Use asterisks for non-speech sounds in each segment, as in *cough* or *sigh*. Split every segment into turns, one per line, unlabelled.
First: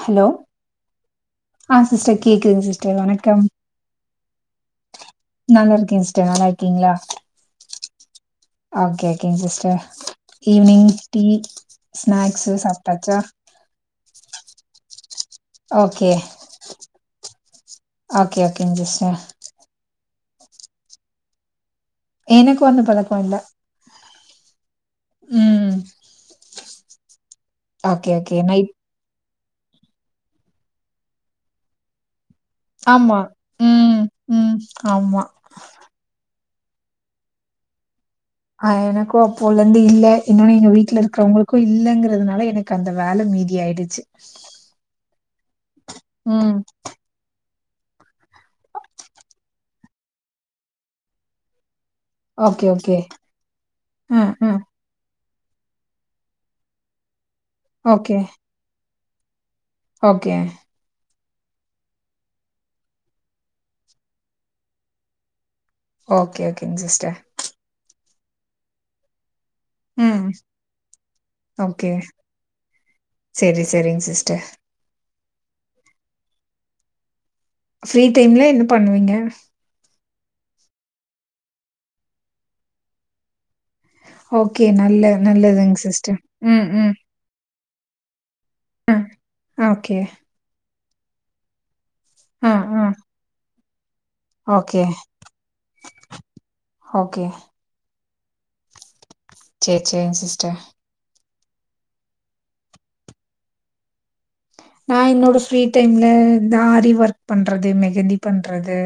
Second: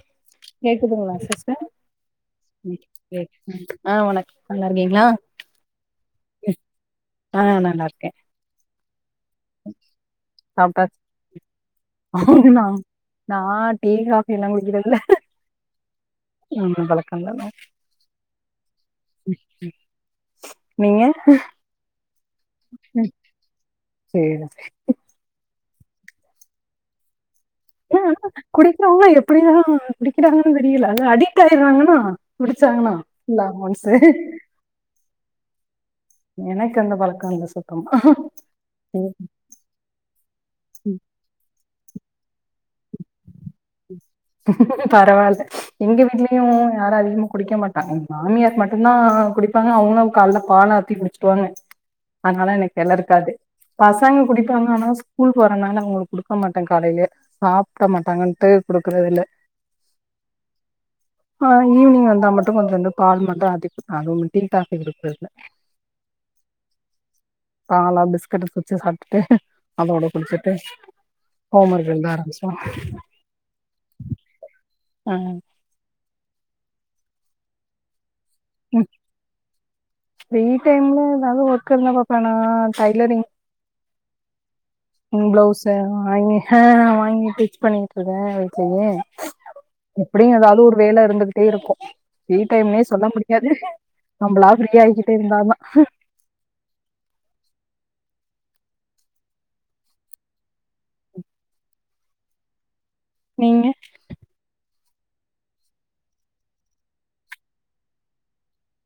Hello
கேக்குதுங்களா sister
ஆ sister கேக்குதுங்க சிஸ்டர் வணக்கம்
ஆ வணக் நல்லா இருக்கீங்களா
நல்லா இருக்கே சிஸ்டர் நல்லா இருக்கீங்ளா
ஆ நல்லா இருக்கே
ஓகே ஓகேங்க சிஸ்டர் ஈவினிங்
சாப்ட்டாச்சு
டீ ஸ்னாக்ஸ்
நா
சாப்டாச்சா
நா டீ காஃபி எல்லா குடிக்கிறது இல்ல
ஓகே
எதுவு பழக்க இல்லங்க
ஓகே ஓகேங்க சிஸ்டர்
ம் நீங்க
எனக்கு வந்து பழக்கோ இல்ல
சேரி சேரி.
ம்
ஆ
ஓகே ஓகே நைட்
குடிக்கிறவங்க எப்டி தா குடிக்கிறாங்கனு தெரியல அது அடிக்ட் ஆயடுறாங்கனா
ஆமா ம் ம் ஆமா
எனக்கு அந்த பழக்க இல்ல சுத்தமா
அ எனக்கோ அப்போல இருந்து இல்ல இன்னொன்னு எங்க வீட்ல இருக்கிறவங்களுக்கு இல்லங்கிறதுனால எனக்கு அந்த வேல மீதி ஆயிடுச்சு
பரவால்ல எங்க வீட்லயு
ம்
யாரு அதிகமா குடிக்க மாட் எங்க மாமியார் மட்டுந்தா குடிப்பாங்க அவங்களு கால்ல பால் ஆத்தி குடிச்சிடுவாங்க அதனால
ஓகே
எனக்கு வெல
ஓகே
இருக்காது பசங்க
ம் ம்
குடிப்பாங்க ஆனா ஸ்கூல் வறனால அவங்களுக்கு குடுக்க மாட்ட காலையிலயே சாப்ட
ஓகே
மாட்டாங்கன்ட்டு குடுக்கறது இல்ல
ஓகே
அ ஈவினிங் வந்தா மட்டு கொஞ்சூண்டு பால் மட்டு ஆத்தி குடுப்ப அதுவு டீ காஃபி குடுக்குறது இல்ல
ஓகே ஓகேங்க சிஸ்டர்
பால பிஸ்கட பிச்சு சாப்டுட்டு அதோட
ம்
குடுச்சுட்டு ஹோம் ஒர்க்
ஓகே
எழுத ஆரம்பிச்சுருவா
சரி சரிங் சிஸ்டர்
அ
ஃப்ரீ டைம்ல என்ன பண்ணுவீங்க
ஃபிரீ டைம்ல ஏதாது ஒர்க் இருந்தா பாப்ப நா டைலரிங்
ஓகே நல்
ம் ப்ளவுஸ வாங்கி அ வாங்கி டிச் பண்ணிட் எத வச்சியு
அ ஓகே.
எப்படியு ஏதாவது ஒரு வேல இருந்துகிட்டே இருக்கு ஃப்ரீ
அ,
டைம்னே
அ.
சொல்ல முடியாது நம்மளா
ஓகே,
ஃப்ரீயா ஆயிக்கிட்டே இருந்தாதா
ஓகே செரி செரிங் சிஸ்டர்
ம் நீங்க
நா என்னோட ஃப்ரீ டைம்ல இந்த ஆரி ஒர்க் பண்றது மெகந்தி பண்றது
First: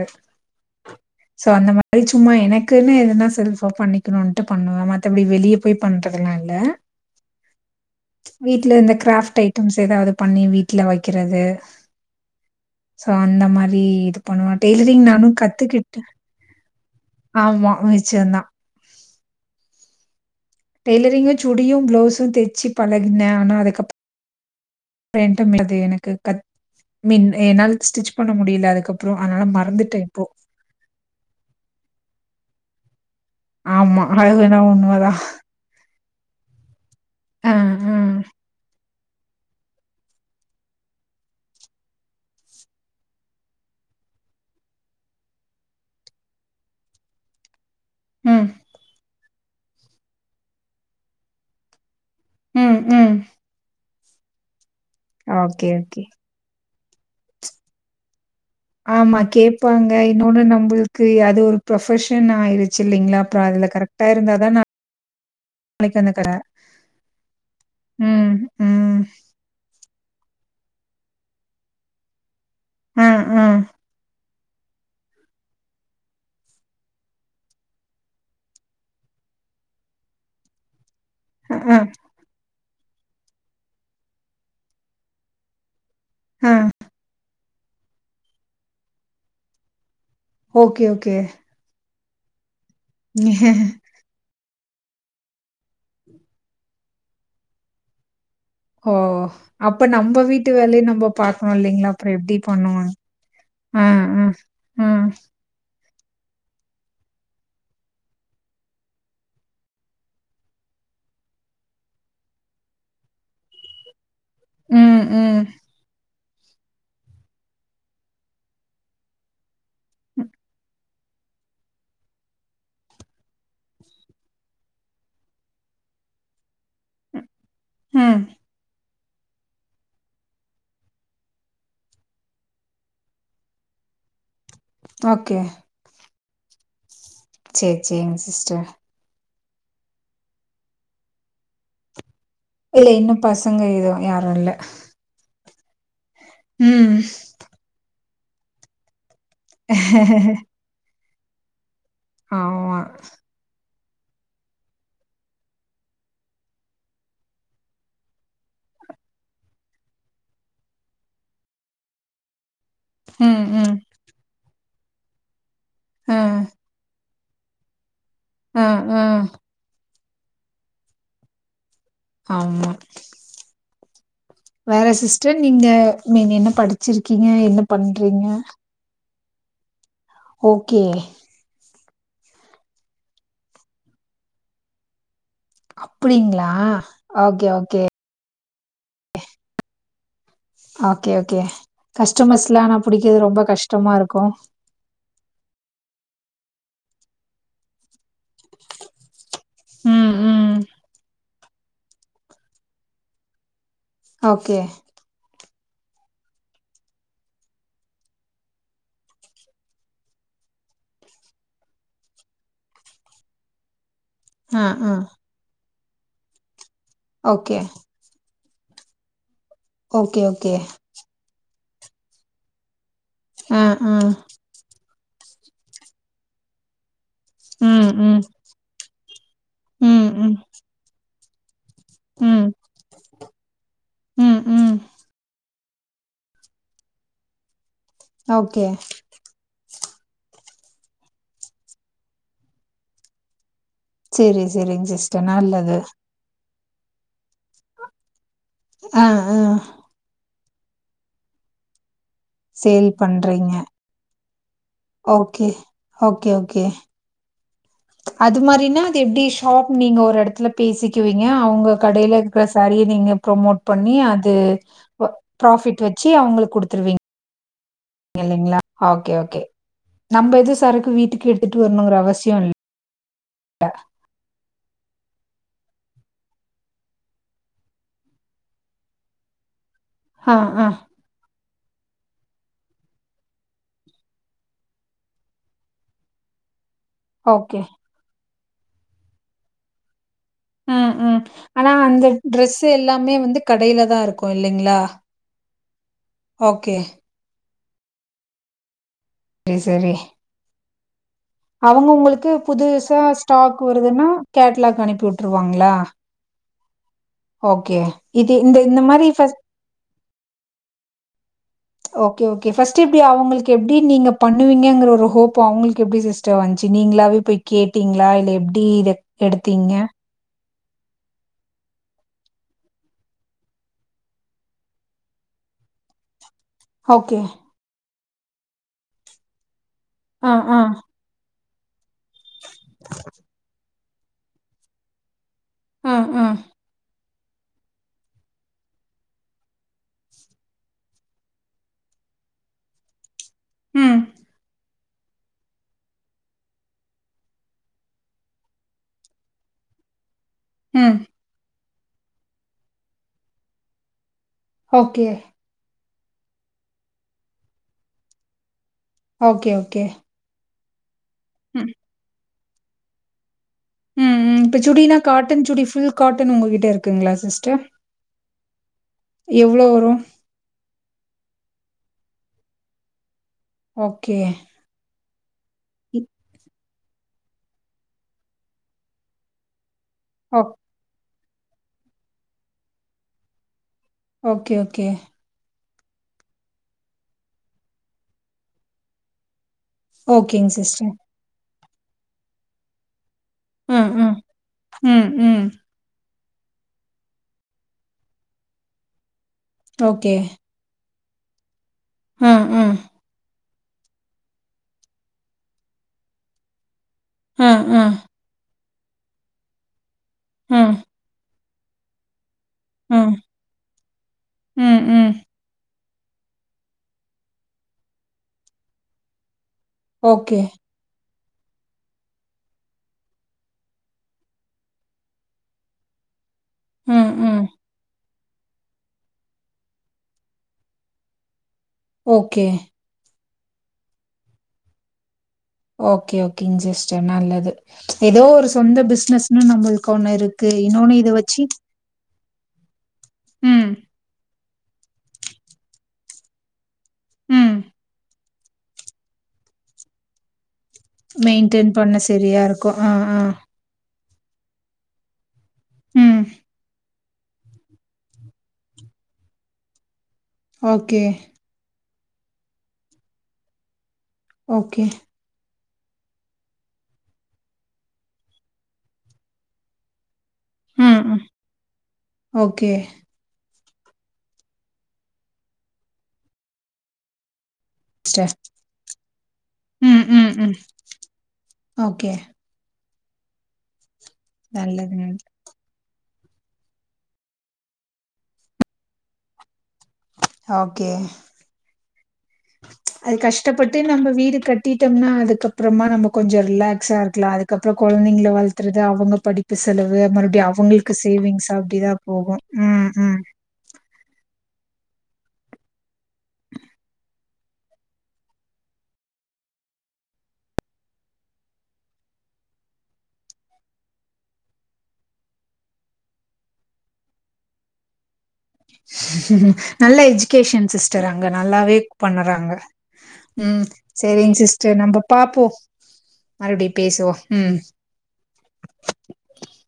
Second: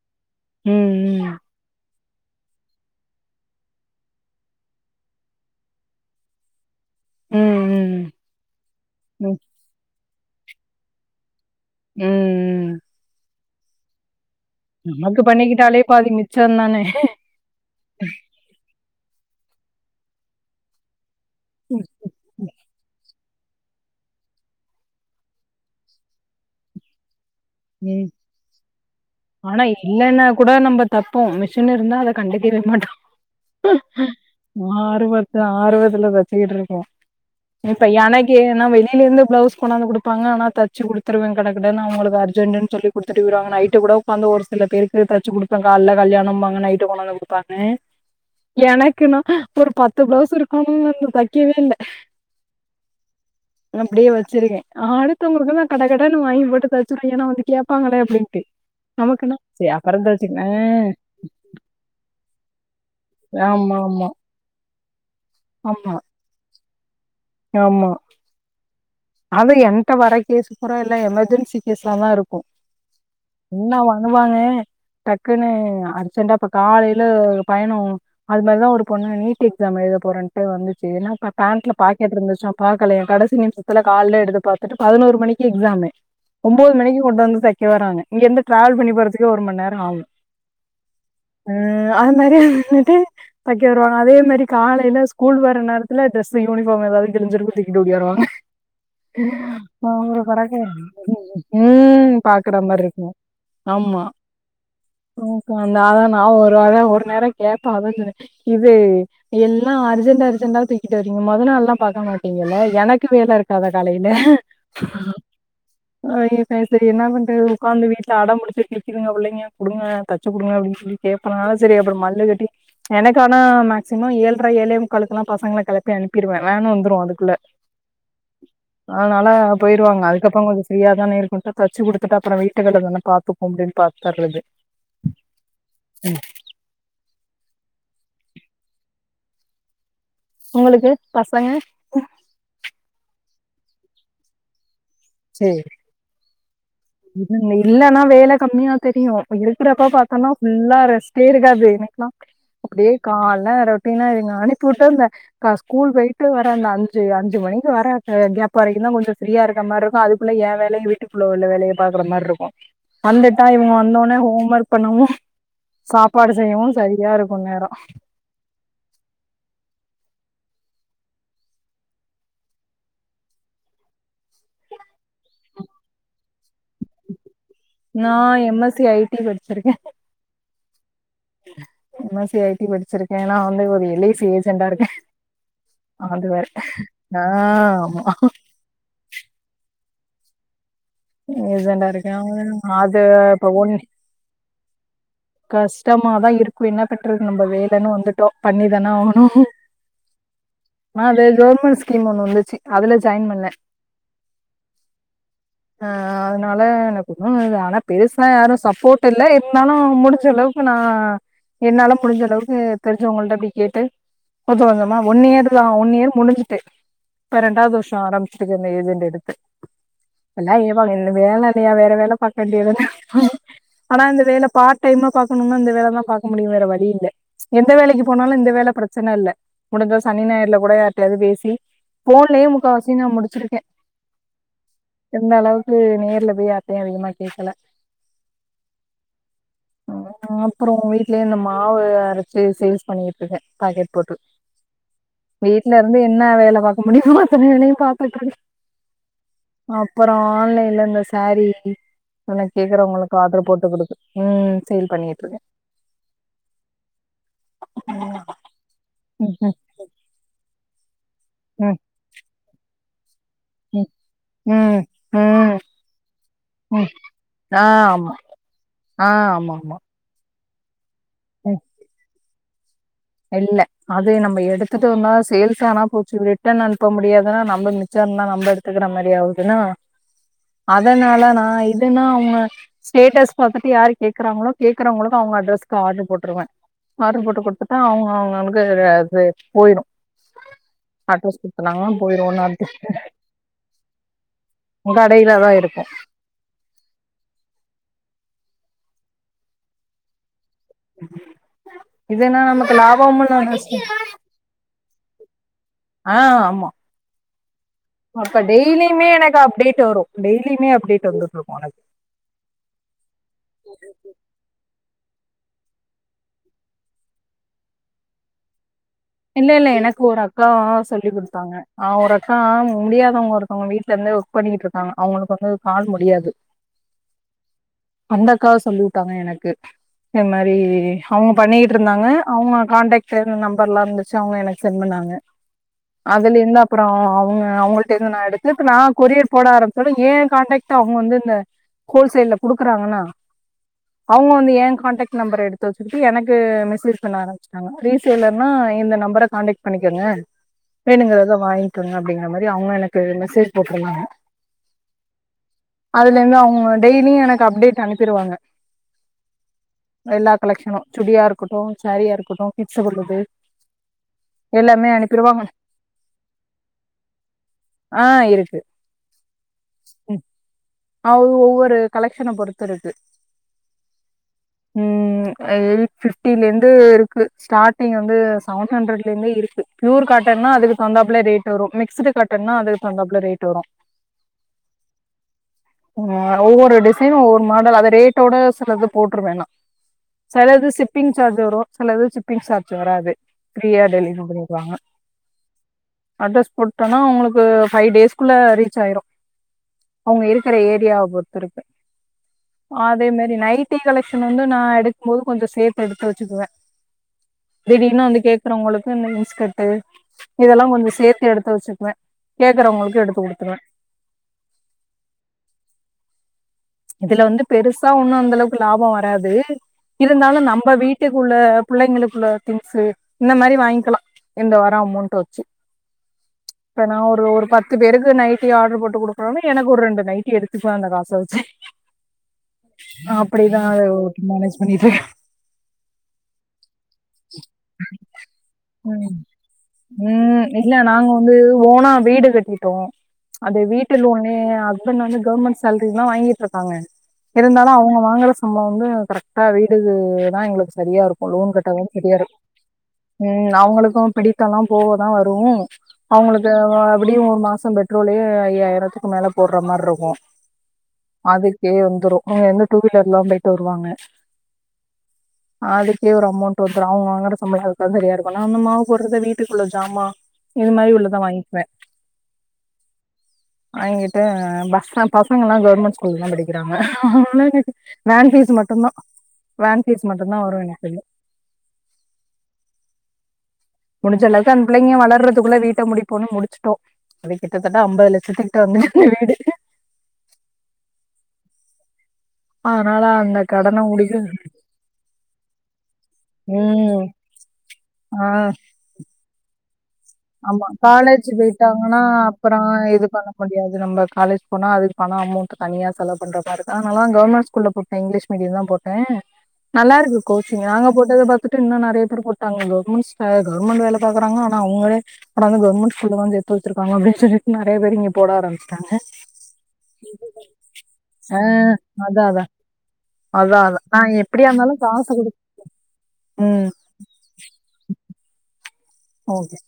ம் ம்
சோ அந்த மாரி சும்மா எனக்கூனு எதுனா செல்ஃபா பண்ணிக்கணூன்ட்டு பண்ணுவே மத்தபடி வெளிய போய் பண்றதுலா இல்ல
ம், ம்,
வீட்ல இந்த
ம், ம்,
கிராஃப்ட் ஐட்டம்ஸ் ஏதாவது பண்ணி வீட்ல வக்கிறது
உம்
சோ அந்த மாரீ இது பண்ணுவ டெய்லரிங் நானு கத்துக்கிட்டு
சொன்னானே
ஆமா மிச்சொந்தா டெய்லரிங்கு சுடியு பிளௌஸு தெச்சி பழகுனே ஆனா அதுக்கப் *unintelligible* எனக்கு கத் மின் என்னால
ம்.
ஸ்டிச் பண்ண முடியல அதுக்கப்றோ அனால மறந்துட்டே இப்போ
வ நம்ப தப்போ மிஷின் இருந்தா அத கண்டுக்கிறே மாட்டோ
ஆமா அது வேணா உண்மதா
ஆர்வத்த ஆர்வத்துல வத்திகிட் இருக்கே
ஆ,
இப்ப
ஆ.
எனக்கு ஏனா வெளியில இருந்து பிளவுஸ் கொணாந்து குடுப்பாங்க ஆனா தச்சு குடுத்துருவே கடகடனு அவங்களுக்கு அர் ஜெண்டூன் சொல்லி குடுத்துட்டு பொய்டுவாங்க நைட்டு கூட உக்காந்து ஒரு சில பேருக்கு தச்சு குடுப்பே கால்ல கல்யாணொம்பாங்க நைட்டு கொண்டாந்து குடுப்பான்னூ
ம்,
எனக்கு நா ஒரு பத்து பிளவுஸ் இருக்கணூன்ருந்து தக்கவே இல்ல
ம் ம்
அப்டியே வெச்சிருக்கே அடுத்தவங்களுக்கெல்லா
ஓகே,
கட
ஓகே.
கடானு வாங்கி போட்டு த ஏனா வந்து கேப்பாங்களே அப்டின்ட்டு
ஆமா
நமக்குன்னா சரி
கேப்பாங்க
அப்பறம்
இன்னொன்னு
தச்சுக்கலா
நம்பள்க்கு அது ஒர் ப்ரொஃபெஷன் ஆயிருச்சில்லைங்ளா அப்ப அதுல
ஆமா
கரெக்டா
ஆமா
இருந்தா தான ஒழைக்கு அந்தக்கட
யாமா
ம் உம்
அது என்ட்ட வர கேஸு பூரா எல்லா எமெர்ஜென்சி கேஸாதா இருக் கு
ஆ, ஆ.
என்ன வண்ணுவாங்க டக்குன்னு அர்ஜெண்டா இப்ப காலையில பயணொ அது மார்தா ஒரு பொண்ணு நீட்க் எக்ஸாம் எழுத போறன்ட்டு வந்துச்சு என்னா க
அ,
பேண்ட்ல பாக்கெட் இருந்துச்சா பாக்கலையா கடைசி நிமிசத்துல கால்ல எடுத்து பாத்துட்டு பதினோரு மணிக்கி எக்ஸாமு
ஆ.
ஒம்போது மணிக்கு கொண்டுவந்து செக்யூர் ஆனெ இங்க இருந்து டிராவல் பண்ணி போறதுக்கே ஒரு மண் நேரொ ஆகூ
ஓகே ஓகே
ஆஹ் அது மாரி வந்துட்டு தைக்க வருவாங்க அதே மாரி காலைலஸ் ஸ்கூல் வர நேரத்துல ட்ரெஸ்ஸ யூனிபார் எதாவது கிழிஞ்சிருக்கு தூக்கிட்டு ஒடியாருவாங்க
ஓ அப்ப நம்ப வீட்டு
பறக்க
வேலைய நம்ம பாக்கணு இல்லைங்களா அப்றொ
ம்
எப்டி
பாக்குற மாரி
பண்ணுவாங்
இருக்கு
ஆ ஆ ஆஹ்
நாதா நா ஒரு வார ஒரு நேரோ கேட்பே அதா சொன்னே இது எல்லா அர்ஜென்டு அர்ஜென்டா தூக்கிட்டு வர்றீங்க மொத நாள்லா பாக்க மாட்டீங்கல்ல எனக்கு வேலருக் காதா காலையில
ம், ம்,
அவிங்க சேர் சேரி என்ன பண்றது உட்காந்து வீட்ல அடம் புடிச்சிட் நிக்கிதுங்க புள்ளைங்க குடுங்க தச்சு குடுங்க அப்டின் சொல்லி ஏப்பனாலு செரி அப்றோ மல்லு கட்டி எனக்கு ஆனா மேக்சிமொ ஏழ்ர ஏழே முக்காலுக்குலா பசங்கள கெளப்பி அனிப்பீருவே வேணு வந்துரூ அதுக்குள்ள
உம்
அதனால பொய்ருவாங்க அதுக்கப்றோ கொஞ்சொ ஃப்ரீயா தானே இருக்கொன்ட்டு தச்சு குடுத்துட்டு அப்றோ வீட்டுக் கெள்ளதுலா பாத்து அப்டின் பாத்தர்ரது
ஓகே
ம்
சேர் செரிங் சிஸ்டர்
உங்களுக்கு பசங்க
இல்ல இன்னு பசங்க ஏது யாரு இல்ல
செரி
ம்.
இல்லன்னா வேல கம்மியா தெரியு இருக்கிறப்ப பார்த்தோனா ஃபுல்லா ரெஸ்டே இருக்காது எனக்லா
ஆமா.
அப்டே கால்ல அப்பின்னா இருங்க அனிப்புட்ட இந்த கா ஸ்கூல் போயிட்டு வர நா அஞ்சு அஞ்சு மணிக்கு வர கேப் வரைக்கு தா கொஞ்ச ஃப்ரீயா இருக்கற மார் இ அதுக்குள்ள என் வேலைய வீட்டுக்குள்ள உள்ள வேலைய பாக்குற மாரி இருக்கு
ம்,
வந்துட்டா இவுங்க
ம்.
வந்தோன ஹோம் ஒர்க் பண்ணவு
அ,
சாப்பாடு செய்யவு சரியா இருக்கு நேரோ
ஆ ஆ ஆமா வேற சிஸ்டர் நீங்க நீங்க என்ன படிச்சிருக்கீங்க என்ன
நா
பண்றீங்க?
எம் எஸ் சி ஐடி படிச்சிருக்க
okay
M S C IT படிச்சிருக்க நா வந்து ஒரு எல் ஐ சி ஏஜென்டா இருக்க அது வேற
அப்படிங்களா?
ஆ
ஓகே, ஓகே.
ஆமா
ஓகே ஓகே
ஏஜென்டா இருக்கே
கஸ்டமர்ஸ்ல்லா
அது
புடிக்கறது ரொம்ப
இப்ப ஒன்
கஷ்டமா இருக்கு
கஷ்டமாதா இருக்கு என்ன பண்றது நம்ம வேலன்னு வந்துட் டோ பண்ணிதான ஆகணு
ம், ம்.
ஆ வேர் கவுர்மெண்ட் ஸ் கீம் ஒண்ணு வந்துச்சு அதுல ஜாயின் பண்ண
ஓகே
ஆ அதனால எனக்கு ஒண்ணு ஆனா பெருசா யாரு சப்போர்ட் இல்ல இருந்தாலு முடிஞச்சளவுக் கு நா என்னால முடிஞ்ச அளவுக்கு தெரிஞ்சவுங்கள்ட்ட அப்டி கேட்டு
அ, அ.
போதுவங்கமா ஒன் இயர் தா ஒன் இயர் முடிஞ்சுட்டு இப்ப
ஓகே.
ரெண்டாவது வருஷம் நா ஆரம்பிச்சிட்டுக்க வந்த ஏஜென்ட் எடுத்து
ஓகே,
எல்லா
ஓகே.
ஏவாங்க இந்த வேல இல்லையா வேற வேல பார்க்க வேண்டியதுதான
அ, அ.
ஆனா இந்த வேல பா பாட் டைம்மா பாக்கணுனா இந்த வேல தா பாக்க முடியு வேற வழி இல்ல
ம்
எந்த வேலைக்கு
ம்
போனாலு இந்த வேல பிரச்சன இல்ல முடிஞ்ச
ம்
சனி
ம்
ஞாயிறுல கூட யார்டையாது பேசி போன்லயே
ம்
முக்கால்வாசி நா முடிச்சிருக்க
ம் ம்
எந்த அளவுக்கு நேர்ல போய் யார்டையு அதிகமா கேட்கல
ஓகே
அப்றோ வீட்லே இந்த மாவு அரச்சு சேல்ஸ் பண்ணிட்டு இருக்க பாக்கெட் போட்டு
செரி செரிங்க சிஸ்டர் நல்லது
வீட்ல இருந்து என்ன வேல பாக்க முடியுமோ அத்தன வேலையு பாத்துட்ருக்க
ஆ ஆ
அப்றோ ஆன்லைன்ல இந்த சாரீ அத
சேல்
கேக்குறவங்களுக்கு ஆர்டரு
பண்றீங்க
போட்டு குடுக் ம் சேல் பண்ணிட்டுருக்க
ஓகே ஓகே ஓகே அது மாரினா அது எப்டி
ம்
ஷாப் நீங்க ஒரு இடத்துல பேசிக்குவீங்க அவுங்க
ம்
கடைல இருக்கிற சாரிய நீங்க ப்ரமோட்
ம்
பண்ணி அது
ம் ம் ம்
ப்ராஃபிட் வச்சி அவுங்களுக்
ம்
குடுத்துருவீங்
ஆ ஆமா
இல்லைங்ளா
ஆ
ஓகே ஓகே
ஆமா ஆமா
நம்ம எது சரக்கு வீட்டுக்கு எடுத்துட்டு
ம்
வரணுங்கற அவசியம் இல்ல
இல்ல அ இது நம்ம எடுத்துட்டோன்னா சேல்ஸ் ஆனா போச்சு ரிட்டன் அனுப்ப முடியாதுன்னா நம்ம மிச்சோ இருந்தா நம்ப எடுத் துக்கற மாரி ஆவுதுன்னா
ஆ ஆ
அதனால நா இதுன்னா அவுங்க ஸ்டேட்டஸ் பாத்துட்டு யாரு கேக்கறாங்களோ கேக்கறவங்களுக்கு அவங்க அட்ரஸ்கு ஆடர் போட்ருவ ஆர்டர் போட்டு
ஓகே
குடுத்துட்டா அவங்க அவங்களுக்கு இதா இது போயிடு
ம் ம் ம் அனா அந்த
போயிரு
ட்ரெஸ்
ஒன்னாது
எல்லாமே வந்து கடையில தா இருக்கு இல்லங்களா
ச *inaudible*
ஓகே செரி செரி
உ *unintelligible*
அவுங்க அவுங்க புதுசா ஸ்டாக்
நஷ்ட
வருதுன்னா கேட்லாக் அனுப்பியூட்டுருவாங்களா
அ ஆமா
ஓகே இது
அப்ப
இந்த இந்த மாரி
டெய்லியுமே
ஃபஸ்
எனக்கு அப்டேட் வரு டெய்லியுமே அப்டேட் வந்துட்ருக்கு எனக்கு
ஓகே ஓகே ஃபஸ்ட் எப்டி அவங்களுக்கு எப்டி நீங்க பண்ணுவீங்கங்கற ஒரு ஹோப் அவங்களுக்கு எப்டி சிஸ் வந்ச்சி நீங்களாவே போய் கேட்டிங்களா இல்ல எப்டி இத
இல்ல இல்ல
எடுத்தீங்க
எனக்கு ஓர் அக் கா சொல்லி் குடுத்தாங்க அ ஒரு அக்கா முடியாதவங்க ஒருத்தவங்க வீட்டுல இருந்தே ஒர்க் பண்ணிக்கிட்ருக்காங்க அவங்களுக்கு வந்து கால் முடியாது
ஓகே
அந்தக்கா சொல்லியூட்டாங்க எனக்கு இத
ஆ
மாரி
ஆ
அவுங்க பண்ணீட்ருந்தாங்க அவுங்க காண்டாக்ட் இருந்த நம்பர்லா இருந்துச்சு அவங்க எனக்கு சென்ட் பண்ணாங்க
ஆ ஆ
அதுலயுந்தா அப்பறோ அவுங்க அவங்கள்ட்ட இருந்து நா எடுத்து இப்ப நா கொரியர் போட ஆரம்பிச்சாலு ஏ கான்டக்ட் அவங்க வந்து இந்த கோல்சேல்ல குடுக்கறாங்கன்னா
ம்
அவங்க வந்து ஏ கான்டக்ட் நம்பர் எடுத்து வச்சுக்கிட்டு எனக்கு மெசேஜ் பண்ண ஆரம்பிச்சாங்க ரீசேலர்னா என்னன் நம்பர கான்டக்ட் பண்ணிக்கங்க
ம்
வேணுங்கரத வாங் கங்க அப்டிங்கற மாரி அவங்க எனக்கு மெசேஜ் போட்டிருந்தாங்க
ஓகே
அதுல இருந்து அவுங்க டெய்லியு எனக்கு அப்டேட் அனுப்பிருவாங்க
ஓகே ஓகே
எல்லா கலெக்ஷனு சுடியா இருக்கட்டு
ம்
சேரியா இருக்கட்டு கிட்ஸ் *unintelligible*
ம் ம் இப்ப சுடினா காட்டன் சுடி ஃபுல் காட்டன் உங்ககிட்ட இருக்குங்ளா சிஸ்டர்
ஆ இருக்கு
எவ்வளோ வரு
அ ஒவ்வொரு கலெக்க்ஷன பொறுத்து இருக்கு
ஓகே
ம் எயிட்
இ-
பிப்டில இருந்து இருக்கு ஸ்டார்ட்டிங் வந்து சவன் ஹண்ட்ரட்ல இருந்தே இருக்கு பியூர்
ஓ
காட்டன் நா அதுக்கு வந்தாப்ல ரேட் வரு மிக்ஸ்டு காட்டன்னா அதுக்கு தகுந்தாப்ல ரேட் வரு
ஓகே ஓகே
அ ஒவ்வொரு டிசைன்னு ஒவ்வொரு மாடல் அத ரேட்டோட சிலது போட்ருவ நா
ஓகேங்க
செலது
சிஸ்டர்
ஷிப்பிங் சார்ஜ் வரு சிலது ஷிப்பிங் சார்ஜ் வராது
ஆ
ஃப்ரீயா
ஆ
டெலிவரி பண்ணிருவாங்க
ம், ம்.
அட்ரஸ் போட்டன்னா உங்களுக்கு பைவ் டேஸ்குள்ள ரீச் ஆயிரு
ஓகே.
அவங்க இருக் இருக்க ஏரியாவ பொறுத்து இருக்கு
அ, அ,
அதே மாரி நைட் ட்டி கலெக்ஷன் வந்து நா எடுக்கும்போது கொஞ்சம் சேத்து எடுத்து வச்சுக்குவேன்
அ, அ,
திடீர்னு வந்து கேக் அப்புறம் அவுங்களுக்கு இந்த இன்ஸ்கர்ட்
அ,
இதெல்லாம் கொஞ்சம் சேத்து எடுத்து வச்சுக்குவேன்
அ,
கேக்குறவுங்களுக்கு எடுத்து குடுத்துருவேன்
ம் ம்
இதுல வந்து பெருசா ஒண்ணும் அந்த அளவுக்கு லாபம் வராது
ஓகே.
இருந்தாலும் நம்ம வீட் வீட்டுக்குள்ள பிள்ளைங்களுக்குள்ள திங்ஸ்ஸு இந்த மாதிரி வாங்கிக்கலாம் இந்த வாரம் அமொண்ட் வச்சு
*unintelligible*
இப்ப நா
ம்,
ஒரு
ம்.
ஒரு பத்து பேருக்கு நைட் ட்டி ஆர்டர் போட்டு குடுக்குறோம்னா எனக்கு ஒரு ரெண்டு நைட்டி எடுத்துக்கலாம் அந்த காச வச்சு
ஓகே
அப்படிதான் ஓட்டி மேனேஜ் பண்ணிகிட்டு இருக்கேன்
ஓகே ஓகேங்க சிஸ்டர் நல்லது ஏதோ ஒரு சொந்த பிஸ்னஸ்ன்னு நம்பளுக்கு
உம் இல்ல நாங்க வந்து ஓனா வீடு கட்டிட்டோம் அது
ம்,
வீட் வீட்டு லோனு ஹஸ்பண்ட் வந்து கவர்மெண்ட் சேல்ரி தான் வாங்கிட்டு இருக்காங்க
ம்.
இருந்தாலும் அவுங்க வாங்குற நம்ம வந்து கரெக்டா வீடு தான் எங்களுக்கு சரியா இருக்கும் லோன்
மெயின்டெயின்
கட்டவும்
பண்ண
சரியா இருக்
இருக்கும். அ, அ,
உம் அவுங்களுக்கும் பிடி த்தம் எல்லாம் போக தான் வரும்
ம்.
அவுங்களுக்கு எப்படியும் ஒரு மாசம் பெட்ரோலே ஐயாயிரத்துக்கு மேல போடுற மாதிரி இருக்கும்
ஓகே
அதுக்கே வந்துரும் இங்க இருந்து டூ வீலர்ல போயிட்டு வருவாங்க
ஓகே
அதுக்கே ஒரு அமொண்ட் வந்துரும் அவுங்க வாங்குற சம்பளம் அதுக்குதா சரியா இருக்கும் நா வந்து மாவு போடுறது வீட்டுக்குள்ள ஜாமா இது மாதிரி
ம்,
உள்ளத
ம்.
வாங்கிக்குவேன்
ஓகே
ஆ எங்ககிட்ட பச பசங்கல்லாம் கவர்மெண்ட் ஸ்கூல் தான் படிக்கிறாங்க அதனால எனக்கு வேன்
சிஸ்டர்.
ஃபீஸ் மட்டுந்தான் வேன் ஃபீஸ்
ம், ம்,
மட்டுந்தான்
ம்.
வரும் எனக்கு
ஓகே
முடிஞ்சளவுக்கு அந்த பிள்ளைங்க
நல்லதுங்க.
வளர்றதுக்குள்ள வீட்ட முடிப்போன்னு முடிச்சு டோ அது கிட்டத்தட்ட ஐம்பது லட்சத்துக்கிட்ட வந்துருக்கு வீடு
ஓகே
அதனால
அது
அந்த
கஷ்டப்பட்டு
கடன
நம்ம
முடிக்க
வீடு கட் கட்டிட்டோம்னா அதுக்கப்புறமா நம்ம கொஞ்சம் ரிலாக்ஸா
ம்
இருக்கலா அதுக்கப்புறம்
ஆ
கொழந்தைங்கள வளர்த்துற து அவுங்க படிப்பு செலவு மறு
ஆமா காலேஜ் போயிட்டாங்கன்னா அப்புறோ
ம்
இது
ம்
பண்ண முடியாது நம்ம காலேஜ் போனா அதுகான அமொண்ட் தனியா செலவு பண்ற மாரி இருக்கு அதனாலதான் கவர்மெண்ட் ஸ்கூல்ல போட் நா இங்கிலீஷ் மீடியம் தான் போட்டேன் நல்லா இருக்கு கோச்சிங் நாங்க போட்டத பாத்துட்டு இன்னும் நிறைய பேர் போட்டாங்க கவர்மெண்ட் கவர்மெண்ட் வேல பாக்குறாங்க ஆனா அவுங்களே கொண்டு வந்து கவர்மெண்ட் ஸ்கூல்லதா சேத்து வச்சிருக்காங்கனு சொல்லிட்டு நிறைய பேரு இங்க போட ஆரம்பிச்
நல்ல எஜிகேஷன் சிஸ்டர் அங்க
ஆ
நல்லாவே
அதா அதா
பண்ணுறாங்க
அதா
ம்
அதா நா
செரிங்க
எப்டியா இருந்தாலு
சிஸ்டர் நம்ம
காசு குடுத்
பாப்போம்
ம்
மறுபடியும் பேசுவோம் உம்
ஓகே